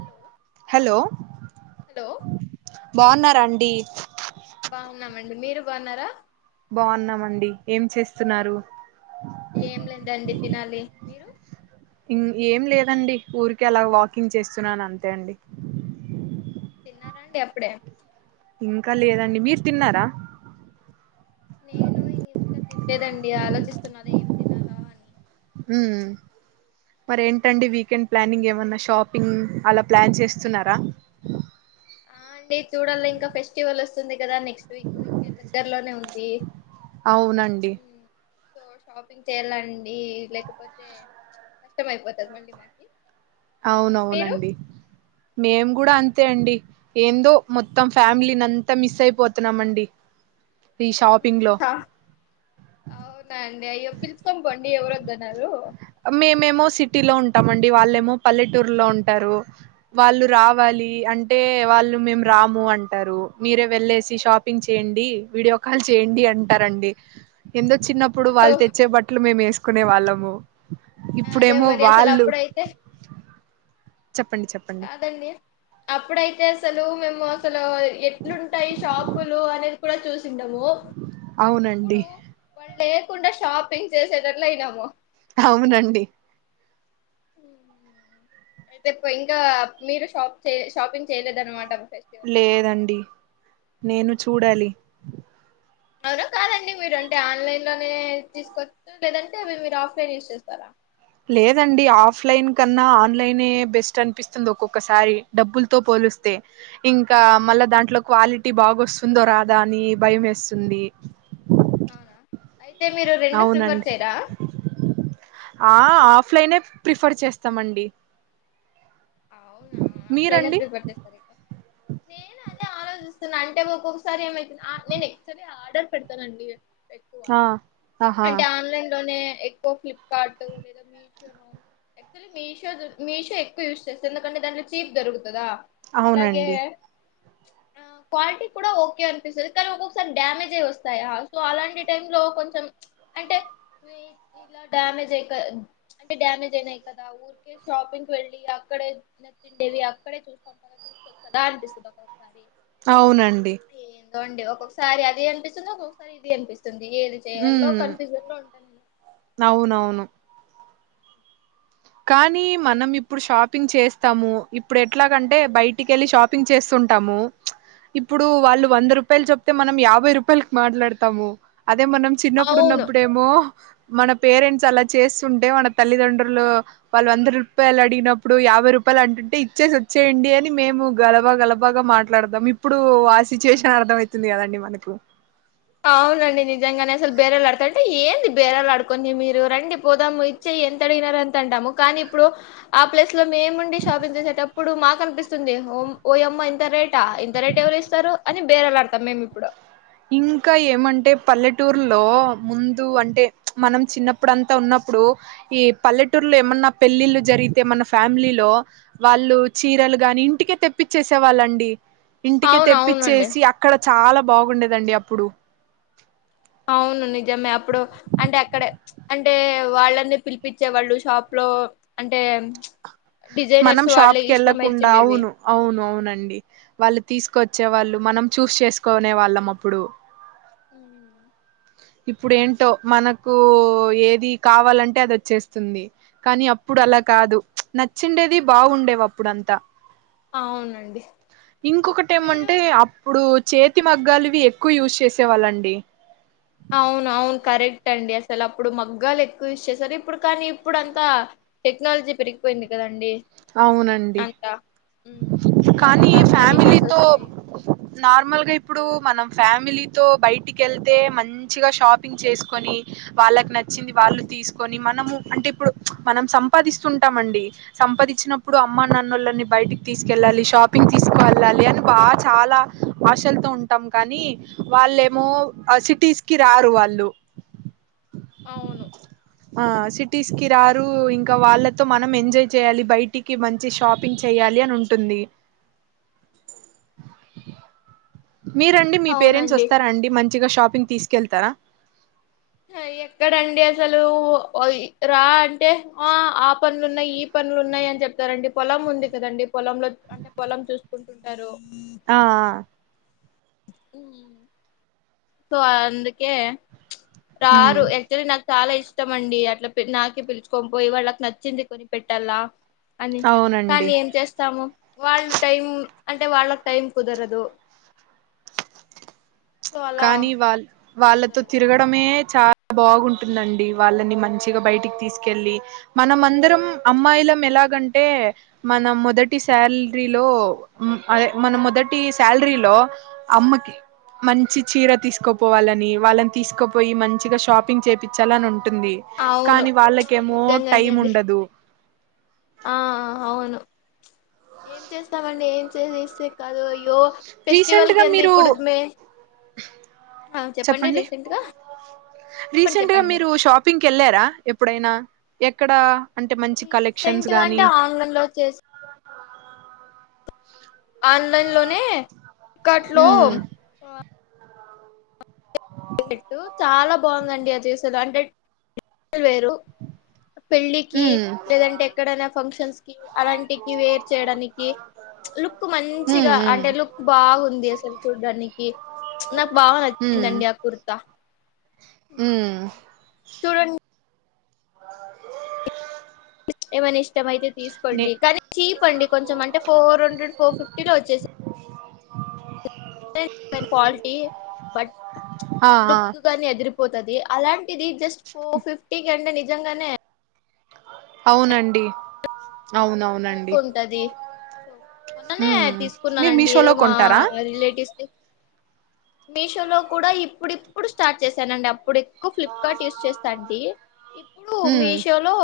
Hello hello hello బాగున్నారాండ్ అండి డి మీరు బాగున్నారా బాగున్నామండి ఏం చేస్తున్నారు ఏం లేదండి తినాలి మీరు ఇ ఏం లేదండి ఊరికి అలాగ వాకింగ్ చేస్తున్నాను అంతే అండి తిన్నారాండి అప్పుడే ఇంకా లేదండి మీరు తిన్నారా నేను ఇంకా తిండేదండి ఆలోచిస్తున్నా అదే ఏం తినాలా అని ఉ మరిేంటండి వీకెండ్ ప్లానింగ్ ఏమన్నా షాపింగ్ అలా ప్లాన్ చేస్తున్నారా ఆ అండి చూడల్ ఇంకా ఫెస్టివల్ వస్తుంది కదా నెక్స్ట్ వీక్ ఇంకెంత దగ్గరలోనే ఉంది అవునండి సో షాపింగ్ చేయాలండి లేకపోతే కష్టం అయిపోతది మళ్ళీ మాకి మీరు అవునవునండి మేము కూడా అన్ అంతే అండి ఏందో మొత్తం ఫ్యామిలీని అంతా మిస్ అయిపోతున్నామఅండి అవునండి అయ్య పిలుచకొ అండి ఎవరు వధనారు మేమేమో సిటీలో ఉంటామండి వాళ్ళేమో పల్లెటూరులో ఉంటారు వాళ్ళు రావాలి అంటే వాళ్ళు మేము రాము అంటారు మీరే వెళ్ళేసి షాపింగ్ చేయండి వీడియో కాల్ చేయండి అంటారండి ఎందు చిన్నప్పుడు వాళ్ళు తెచ్చే బట్టలు మే వేసుకు కునే వాళ్ళము అదే ఇప్పుడేమో మరి అసలు వాళ్ళు అప్పుడైతే చెప్పండి చెప్పండి కాదండి అప్పుడే అయతే అసలు మేము అసలు ఎట్లుంటాయి షాపులు అనేది కూడా చూసి ము అవునండి ఇప్పుడు వాళ్ళ లేకుండా షాపింగ్ చేసేటట్లు అయినాము అవునండి అయితే ఇంకా మీరు షాప్ షాపింగ్ చేయలేదన్నమాట ఫెస్టివల్ కి లేదండి నేను చూడాలి అవునా కాదండి మీరు అంటే ఆన్లైన్ లోనే తీసుకొచ్చు లేదంటే మీరు ఆఫ్లైన్ యూజ్ చేస్తారా లేదండి ఆఫ్లైన్ కన్నా ఆన్లైనే బెస్ట్ అనిపిస్తుంది ఒక్కొక్కసారి డబ్బులతో పోలిస్తే ఇంకా మళ్ళా దాంట్లో క్వాలిటీ బాగా వస్తుందో రాదా అని భయం వేస్తుంది అవునా అయితే మీరు రెండు ప్రిఫర్ అవునండి చేయరా ఆ ప్లనే ప్రిఫర్ చేస్తామండి అవునా ఆఫ్లైనే మీరండి ఫ్రీ పర్తస్త సార్ ఇకా నేను అదే ఆలోచిస్తున్నా అంటే ఒక్కొక్కసారి ఏమైతు నేను ఎక్చువలీ ఆర్డర్ పెడతానండి పె ఆ ఆహా అంటే ఆన్లైన్ లోనే ఎక్కువ ఫ్లిప్కార్ట్ లేదా మీషో యాక్చులీ మీషో మీషో ఎక్కువ యూస్ ఎందుకంటే దాంట్ చీప్ దరుగుతుందా అవునండి ఆ క్వాలిటీ కూడా ఓకే అనిపిస్తుంది కానీ ఒక్కొక్కసారి డ్యామేజ్ అయి వస్తాయా సో అలాంటి టై లో కొంచెం అంటే ఇలా డ్యామేజ్ అయి అంటే డ్యామేజ్ అయినాయి కదా ఊరికే షాపింగ్కి వెళ్ళి అక్కడే నచ్చిండేవి అక్కడే చూసుకుంట తీసుకొచ్చదా అనిపిస్తుంది ఒకొక్కసారి అవునండి అదోడి ఒక్కొక్కసారి అది అనిపిస్తుంది ఒక్కొక్కసారి ఇది అనిపిస్తుంది ఏది చేయాలో ఉమ్ కన్ఫ్యూజన్ లో ఉంటాను నేను అవునవును కానీ మనం ఇప్పుడు షాపింగ్ చేస్తాము ఇప్పుడు ఎట్లాగంటే బయటికి వెళ్ళి షాపింగ్ చేస్తుంటాము ఇప్పుడు వాళ్ళు వంద రూపాయలు చెప్తే మనం యాభై రూపాయలకి మాట్లాడతాము అదే మనం చిన్నప్పుడు అవును ఉన్నప్పుడేమో మన పేరెంట్స్ అలా చేస్తుంటే మన తల్లిదండ్రులు వాళ్ళు వంద రూపాయలు అడిగినప్పుడు యాభై రూపాయలు అంటుంటే ఇచ్చేసి వచ్చేయండి అని మేము గలబా గలబాగా మాట్లాడదాం ఇప్పుడు ఆ సిచ్యువేషన్ అర్థ అయితుంది కదండి మనకు అవునండి నిజంగానే అసలు బేరేళ ఆడతా అంటే ఏంది బేరేలు ఆడుకడి మీరు రండి పోదాము ఇచ్చే ఎంత అడిగినారు అంత అంటాము కానీ ఇప్పుడు ఆ ప్లేస్ లో మేముండి షాపింగ్ చేసేటప్పుడు మాకు నిపిస్తుంది ఓయమ్మ ఇంత రేటా ఇంత రేట్ ఎవరు ఇస్తారు అని బేరేలాడతాం మేము ఇప్పుడు ఇంకా ఏమంటే పల్లెటూర్లో ముందు అంటే మనం చిన్నప్పుడంతా ఉన్నప్పుడు ఈ పల్లెటూర్లో ఏమన్నా పెళ్ళిళ్ళు జరిగితే మన ఫ్యామిలీలో వాళ్ళు చీరలు గాని ఇంటికే తెప్పిచ్చేసే వాళ్ళండి ఇంటికి అవును అవునండి తెప్పిచ్చేసి అక్కడ చాలా బాగుండేది దండి అప్పుడు అవును నిజమే అప్పుడు అంటే అక్కడ అంటే వాళ్ళన్నీ పిలిపచ్చేవాళ్ళు షాప్ లో అంటే మనం డిజైనర్స్ వాళ్ళే షాప్కి వెళ్ళకుండా ఇష్టమైతుండేవి అవును అవును అవునండి వాళ్ళ తీసుకొచ్చే వాళ్ళు మనం చూస్ చేసుకోనే వాళ్ళం అప్పుడు ఉ ఇప్పుడు ఏంటో మనకు ఏది కావాలంటే అది వచ్చేస్తుంది కానీ అప్పుడు అలా కాదు నచ్చిండేది బాగుండేవి అప్పుడ అంతా అవునండి ఇంకొకటి మీరు ఏమంటే అప్పుడు చేతి మగ్గాలువి ఎక్కువ యూస్చేసేవాళ్ళండి అవును అవును కరెక్ట్ అండి అసలు అప్పుడు మగ్గాలు ఎక్కువ స్ చేసారు ఇప్పుడు కానీ ఇప్పుడు అంతా టెక్నాలజీ పెరిగిపోయింది కదండి ఉమ్, అవునండి అంతా ఉమ్, సో అలాగ కానీ అంతా మిషన్స్ ఫ్యామిలీతో వచ్చాయి నార్మల్గా ఇప్పుడు మనం ఫ్యామిలీతో బయటికి వెళ్తే మంచిగా షాపింగ్ చేసుకొని వాళ్ళకి నచ్చింది వాళ్ళు తీసుకొని మనము అంటే ఇప్పుడు మనం సంపాదిస్తుంటాం అండి సంపాది వచ్చినప్పుడు అమ్మ నన్నుళ్ళని బయటికి తీసుకెళ్ళాలి షాపింగ్ తీసుకు వెళ్ళాలి అని బాగా చాలా ఆశలతో ఉంటాం కానీ వాళ్ళేమో సిటీస్ కి రారు వాళ్ళు అవును ఆ సిట్ తీస్ క రారు ఇంకా వాళ్ళతో మనం ఎంజాయ్ చేయాలి బయట ఇటికి మంచి షాపింగ్ చెయాలి అని ఉంటుంది మీరండి మీ పేరెంట్స్ అవునండి వస్తారా అండి మంచి మచ్చగా షాపింగ్ తీసుకెళ్తారా ఎక్కడండి అసలు రా అంటే ఆ ఆ పనులున్నాయి ఈ పనులు ఉన్నాయి అని చెప్తారండి పొలం ఉంది కదండి పొలంలో అంటే పొలం చూసుకుంటుంటారు ఆ ఆ. ఉ సో అందుకే హ్మ్ రారు ఎంత నా చాలా ఇష్టం అండి అట్లా నాకే పిలుచుకని పోయయి వాళ్ళకి నచ్చింది కొని పెట్టాల అని అవునండి కానీ ఏం చేస్తాము వాళ్ళు టైం అంటే వాళ్ళకు టైం కుదరదు సో అలా కానీ వాళ వాళ్ళతో కుదరదు తిరగడమే చాలా బాగుంటుందండి వాళ్ళని మంచిగా బయటికి తీసుకెళ్ళి మనం అందరం అమ్మాయిల ఎలాగంటే మన మొదటి శాలరీలోదే మన మొదటి శాలరీలో అమ్మకి మంచి చీర తీసుకోపోవాలని వాళ్ళని తీసుకోపోయి మంచిగా షాపింగ్ చేయిించాలని ఉంటు ఉంటుంది అవును కానీ వాళ్ళకేమో నిజంగానే టైం అండి ఉండదు ఆ అవును ఏం చేస్తామండి ఏం చే ఇస్తే కాదు అయ్యో ఫెస్టివల్ కి రీసెంట్గా ఎంత మీరు ఇప్పుడు మే ఆ చెప్పండి రీసెంట్ గా చెప్పండి రీసెంట్గా చెప్పండి మీరు షాపింగ్కి వెళ్ళారా ఎప్పుడైనా ఎక్కడా రీసెంట్గా అంటే అంగన్లో ఒచ్చేస్ ఆన్లైన్ లోనే కట్ లో ఉమ్ ట్టు చాలా బాగుందండి అద్ చేసేలో అంటే వేరు పెళ్ళికి ఉమ్ లేదంటే ఎక్కడైనా ఫంక్షన్స్ కి అలాంటికి వేర్ చేయడానికి లుక్ ఉమ్ మంచిగా ఉమ్ అంటే లుక్ బాగుంది అస్. సెల్ చూడ్డానికి నాకు బాగా ఉమ్ నచ్చిందండి ఉమ్ చూడండి [unintelligible] ఎ మనిష్ టమయితే నే తీసుకోండి కానీ చీప్ అండి కొంచెం అంటే ఫోర్ హండ్రెడ్ ఫోర్ ఫిఫ్టీలో వచ్చేస్ ఫెన్ క్వాలిటీ బట్ ఆ ఆ లుక్ గాని ఎదిరిపోత్ తది అలాంట్ ఇది జస్ట్ ఫోర్ ఫిఫ్టీకి అంటే నిజ జంగానే అవునండి అవునవునండి తక్కువ ఉంటది మొన్ననే ఉమ్ మీరు తీసుకున్నానండి ఏదో మీషోలో మా కొంటారా రిలేటివ్స్ ని మీషోలో కూడా ఇప్పుడిప్పుడు స్టార్ట్ చేసానండి అప్పుడు ఎక్ క్కు ఫ్లిప్కార్ట్ యూస్ చేస్తాంటి ఇప్పుడు ఉమ్ మీషో లో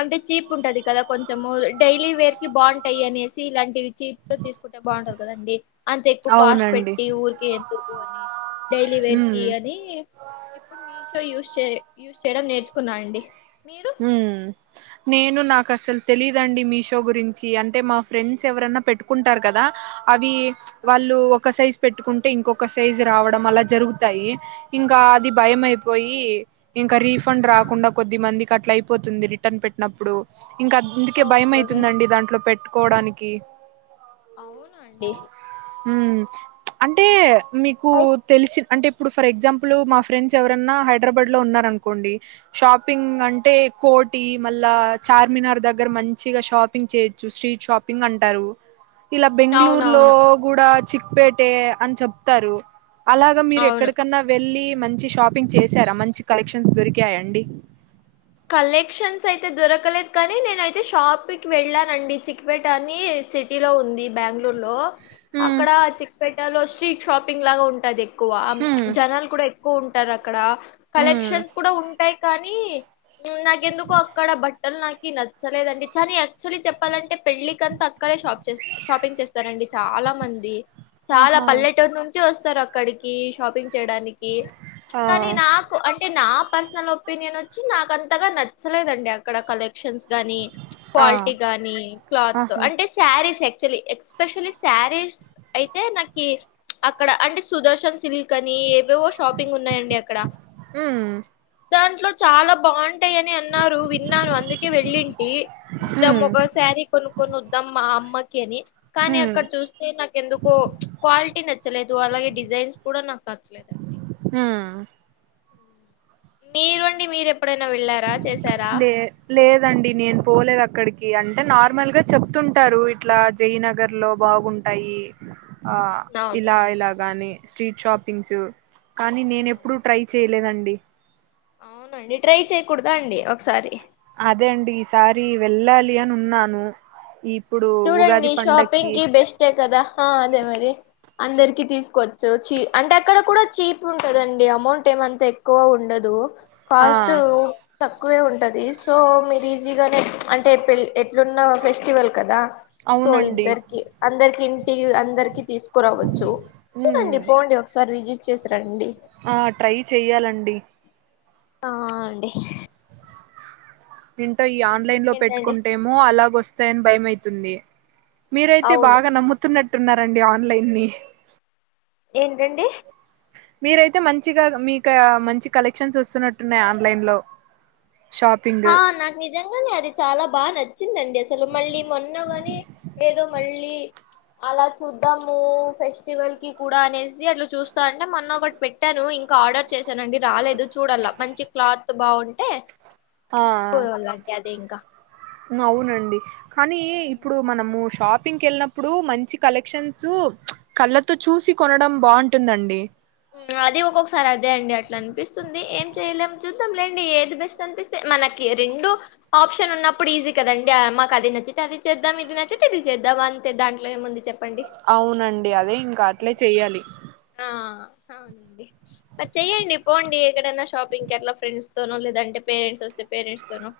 అంటే చీప్ ఉంటది కదా కొంచ్ చము డైలీ వేర్ కి బాగుంటాయి అనేసి ఇలాంటివి చీప్ తీసుకుంటే బాగుంటది కదండి అంత ఎక్కు కాస్ట్ అవునండి పెట్టి ఊరికి ఎదుకు అని డైలీ వేర్ కి ఉమ్ అని ఇప్పుడు మీ షో యూస్చే యూస్ చేయడం నేర్చుకున్నా అండి మీరు హమ్మ్ నేను నాక్ కసల్ తెలీదుండి మీషో గురించి అంటే మా ఫ్రెండ్స్ ఎవరైన్నా పెట్టుకుంటారు కదా అవి ఆ వాళ్ళు ఒక సైజ్ పెట్టుకుంటే ఇంకొక సైజు రావడం అలా జరుగుతాయి ఇంకా అది ఆ భయం అయిపోయి ఇంకా రీఫ్ ఫండ్ రాకుండా ఆ కొద్ది మంది అట్ల అయిపోతుంది రిటర్న్ పెట్టినప్పుడు ఇంకా అందుకే భయం ఓకే ఓకే అయితుందండి దాంట్లో పెట్ట కోడానికి అవున అండి ఉమ్ అంటే మీకు తెలిసిన అంటే ఇప్పుడు ఫర్ ఎగ్జాంపుల్ మా ఫ్రెండ్స్ ఎవరన్నా హైదరాబాద్ లో ఉన్నార అనుకోండి షాపింగ్ అం టే కోటి మళ్ళా చార్మినార్ దగ్గర మంచిగా షాపింగ్ చేయొచ్చు స్ట్రీట్ షాపింగ్ అంటారు ఇలా బెంగళూరు లో అవునవును గుడా చిక ప్పేటే అన చెప్తారు అలాగా మీరు అవును ఎక్కడికన్నా వెళ్ళి మంచి షాపింగ్ చేసారా మంచి కలెక్షన్స్ దొరికాయండి కలెక్షన్స్ అయితే దొరకలేదు కానీ నేనయితే షాప్కి వెళ్ళానండి చిక్పేట అని సిటీ లో ఉంది బ్యాంగ లూర్లో హ్మ్ అక్కడ చిక్కెప్పేట టాలో స్ట్రీట్ షాపింగ్ లాగా ఉంటాది కువా అమ్ హ్మ్ జనాల్లు కూడా కుంటార్క్ క్కడా హ్మ్ కలెక్షన్స్ కూడా ఉంటాయి కానీ ఉమ్ నాకెందుకో అక్కడ బట్టలు నాకి నచ్చలేదండి చని యాక్చువలీ చెప్పాలంటే పెళ్లికంతా అక్కడే షప్ షాపింగ్ చేస్తారండి చాలా మంది చాలా ఆహా పల్లెటూరు నుంచి వస్తు సార్ అక్కడికి షాపింగ్ చేయడానికి ఆ కానీ నాకు అంటే నా పర్సనల్ ఒపీనియన్ వచ్చి నాక కాంతగా నచ్చలేదండి అక్కడ కలెక్షన్స్ గాని ఆ క్వాలిటీ గానీ క్లాత్ ఆహా అంటే సారీస్ ఎ చలీ ఎక్స్పెషలీ సారీస్ అయితే నాకి అక్కడ అంటే సుదర్శన్ సిల్ కానీ ఏవేవో షాపింగ్ ఉన్నాయండి అక్కడ హ్మ్ దాంట్లో చాలా బాండ టాయ్ అని అన్నారు విన్నాను అందుకే వెళ్ళింటి చూద్దాం హ్మ్ ఒక శారీ కొనుక్కొని వద్దాం మా అమ్మకి అని కానీ హ్మ్ అక్కడ చూస్తే నాకు ఎందుకో క్వాలిటీ నచ్చలేదు ధో అలాగే డిజైన్స్ కూడా నా క నచ్చలేదు అండి హ్మ్ మీరుండి మీరు ఎ లే లేదండి నేను పోలేదు అక్కడికి అంటే నార్మల్ గా చెప్తుంటారు ఇట్లా జయనగర్ లో బాగుంటాయి ఆ ఇలా అవునవును ఇలాగాని స్ట్రీట్ షాపింగ్సు కానీ ఆ నేన ఎప్పుడుూ ట్రై చే చేయలేదండి అవునండి ట్రై చేయకూడదా అండి ఒకసారి అదే అండి ఈసారి వెళ్ళాలి అని ఉన్నాను ఈ చూడండి షాపింగ్ కి బెస్టే కదా ఆ అదే మరి అందరికి తీసుకోవచ్చు చీ అంటే అక్కడ కూడా చీప్ ఉంటదండి అమౌంట్ ఏమంత ఎక్కువ ఉండదు ఆ కాస్ట్ త ఎక్కువే ఉంటది సో మీరు ఈజీగానే అంటే పె ఎట్లున్న ఫెస్టివల్ కదా సో అవునండి ఇద్దరికి అందరికి ఇంటి అందరికీ తీసుకురావచ్చు ఉమ్ చూడండి పోండి ఒకసారి విజి వచ్చేస రండి ఆ ట్రై చెయ్యాలండి ఆ అండి ఏంటో ఈ మరి ఆన్లైన్ లో ఇంకేంటండి పెట్టుకుంటేమో అలాగ వస్తాయని భయమయి తున్ని మీరయితే అవును బాగా నమ్ముతున్నట్టు అంటున్నారండి ఆన్లైన్ ని ఏంటండి మీరైతే మంచిగా మీకా మంచి కలెక్షన్స్ వస్తున్నట్టున్నాయి ఆన్లైన్ లో షాపింగ్ ఆ నాకు నిజంగానే అది చాలా బా నచ్చిందండి అసలు మళ్ళీ మొన్న కాని ఏదో మళ్ళీ అలా చూద్దాము ఫెస్టివల్ కి కూడా అనేసి అట్లా చూస్తా అంటే మొన్న ఒకటి పెట్టాను ఇంకా ఆర్డర్ చేశానండి రాలేదు చూడాల్లా మంచి క్లాత్ బావుంటే ఆ ఇసుకో లా అదింక అవునండి కానీ ఇప్పుడు మనము షాప్ ప్పింగ్కి వెళ్ళినప్పుడు మంచి కలెక్షన్సు కళ్ళతో చూసి కొనడం బాగుంటుందండి అది ఒక్కొక్కసారి అదే అండి అట్లా అనిపిస్తుంది ఏం చెయలేం చూద్దాం లేండి ఏది బెస్ట్ అనిపిస్తే మనకి రెండు ఆప్షన్ ఉన్నప్పుడు ఈజీ కదండి మాకు అది నచ్చితే అది చేద్దాం ఇది నచ్చితే ఇది చేద్దాం అంతే దాంట్లో ఏముంది చెప్ అవునండి అదే ఇంకా అట్లే చేయాలి ఆ చెయ్యండి పోండి ఎక్కడైనా షాపింగ్కి ఎట్లా ఫ్రెండ్స్ తోనో లేదంటే పేరెంట్స్ వస్తే పేరెంట్స్ తోనో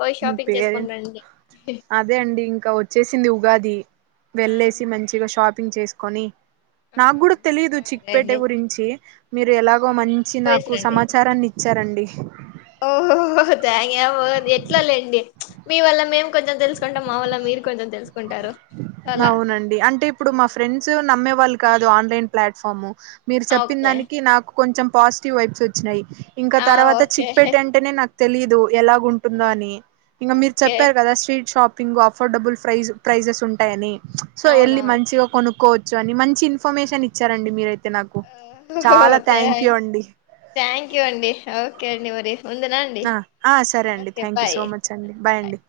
పోయి షాపింగ్ పేరు చేసుకొని రండి అదే అండి ఇంకా వచ్చేసింది ఉగాది ఆ వెళ్ళేసి మంచిగా షాప్ ప్పింగ్ చేసుకొని ఆ నాకు కూడా తెలీదు సరే చిక్పేట అండి గురించి మీరు ఎలాగో అవునా మంచి నాకు సమాచారాన్ని ఇచ్చారండి ఓహోహో థ్యా కా పో ఎట్లాలేండి ప్చ్ మీ వల్ల మేం కొంచెం తెలుసు కుంటాం మా వల మీర్ కొంచెం తెలుసు కుంటారు అవునండి అంటే ఇప్పుడు మా ఫ్రెండ్స్ నమ్మే వాళ్ కాదు ఆన్లైన్ ప్లాట్ఫాము మీరు చెప్పిన ఓకే దానికి నాకు కొంచెం పాజిటివ్ వైబ్స్ వచ్చినాయి ఇంకా ఆ తర్వాత ఓకే చిక్పెట్ అంటేనే నాకు తెలిదు ఎలాగ ఉంటుందో అని ఇంకా మీరు ఓకే చెప్పారు కదా street shopping affordable price prices ఉం టెనీ సో ఎళ్ళి అవునవును మంచిగ కొను కోవచ్చు అని మంచి ఇన్ఫర్మేషన్ ఇచ్చారండి మీరయి ఆ తయ అండి థ్యాంక్ యూ అండి ఓకే అడి మరి ఉందునా అండి ఆ సరే అండి okay thank you bye so much అండి బాయ్ అండి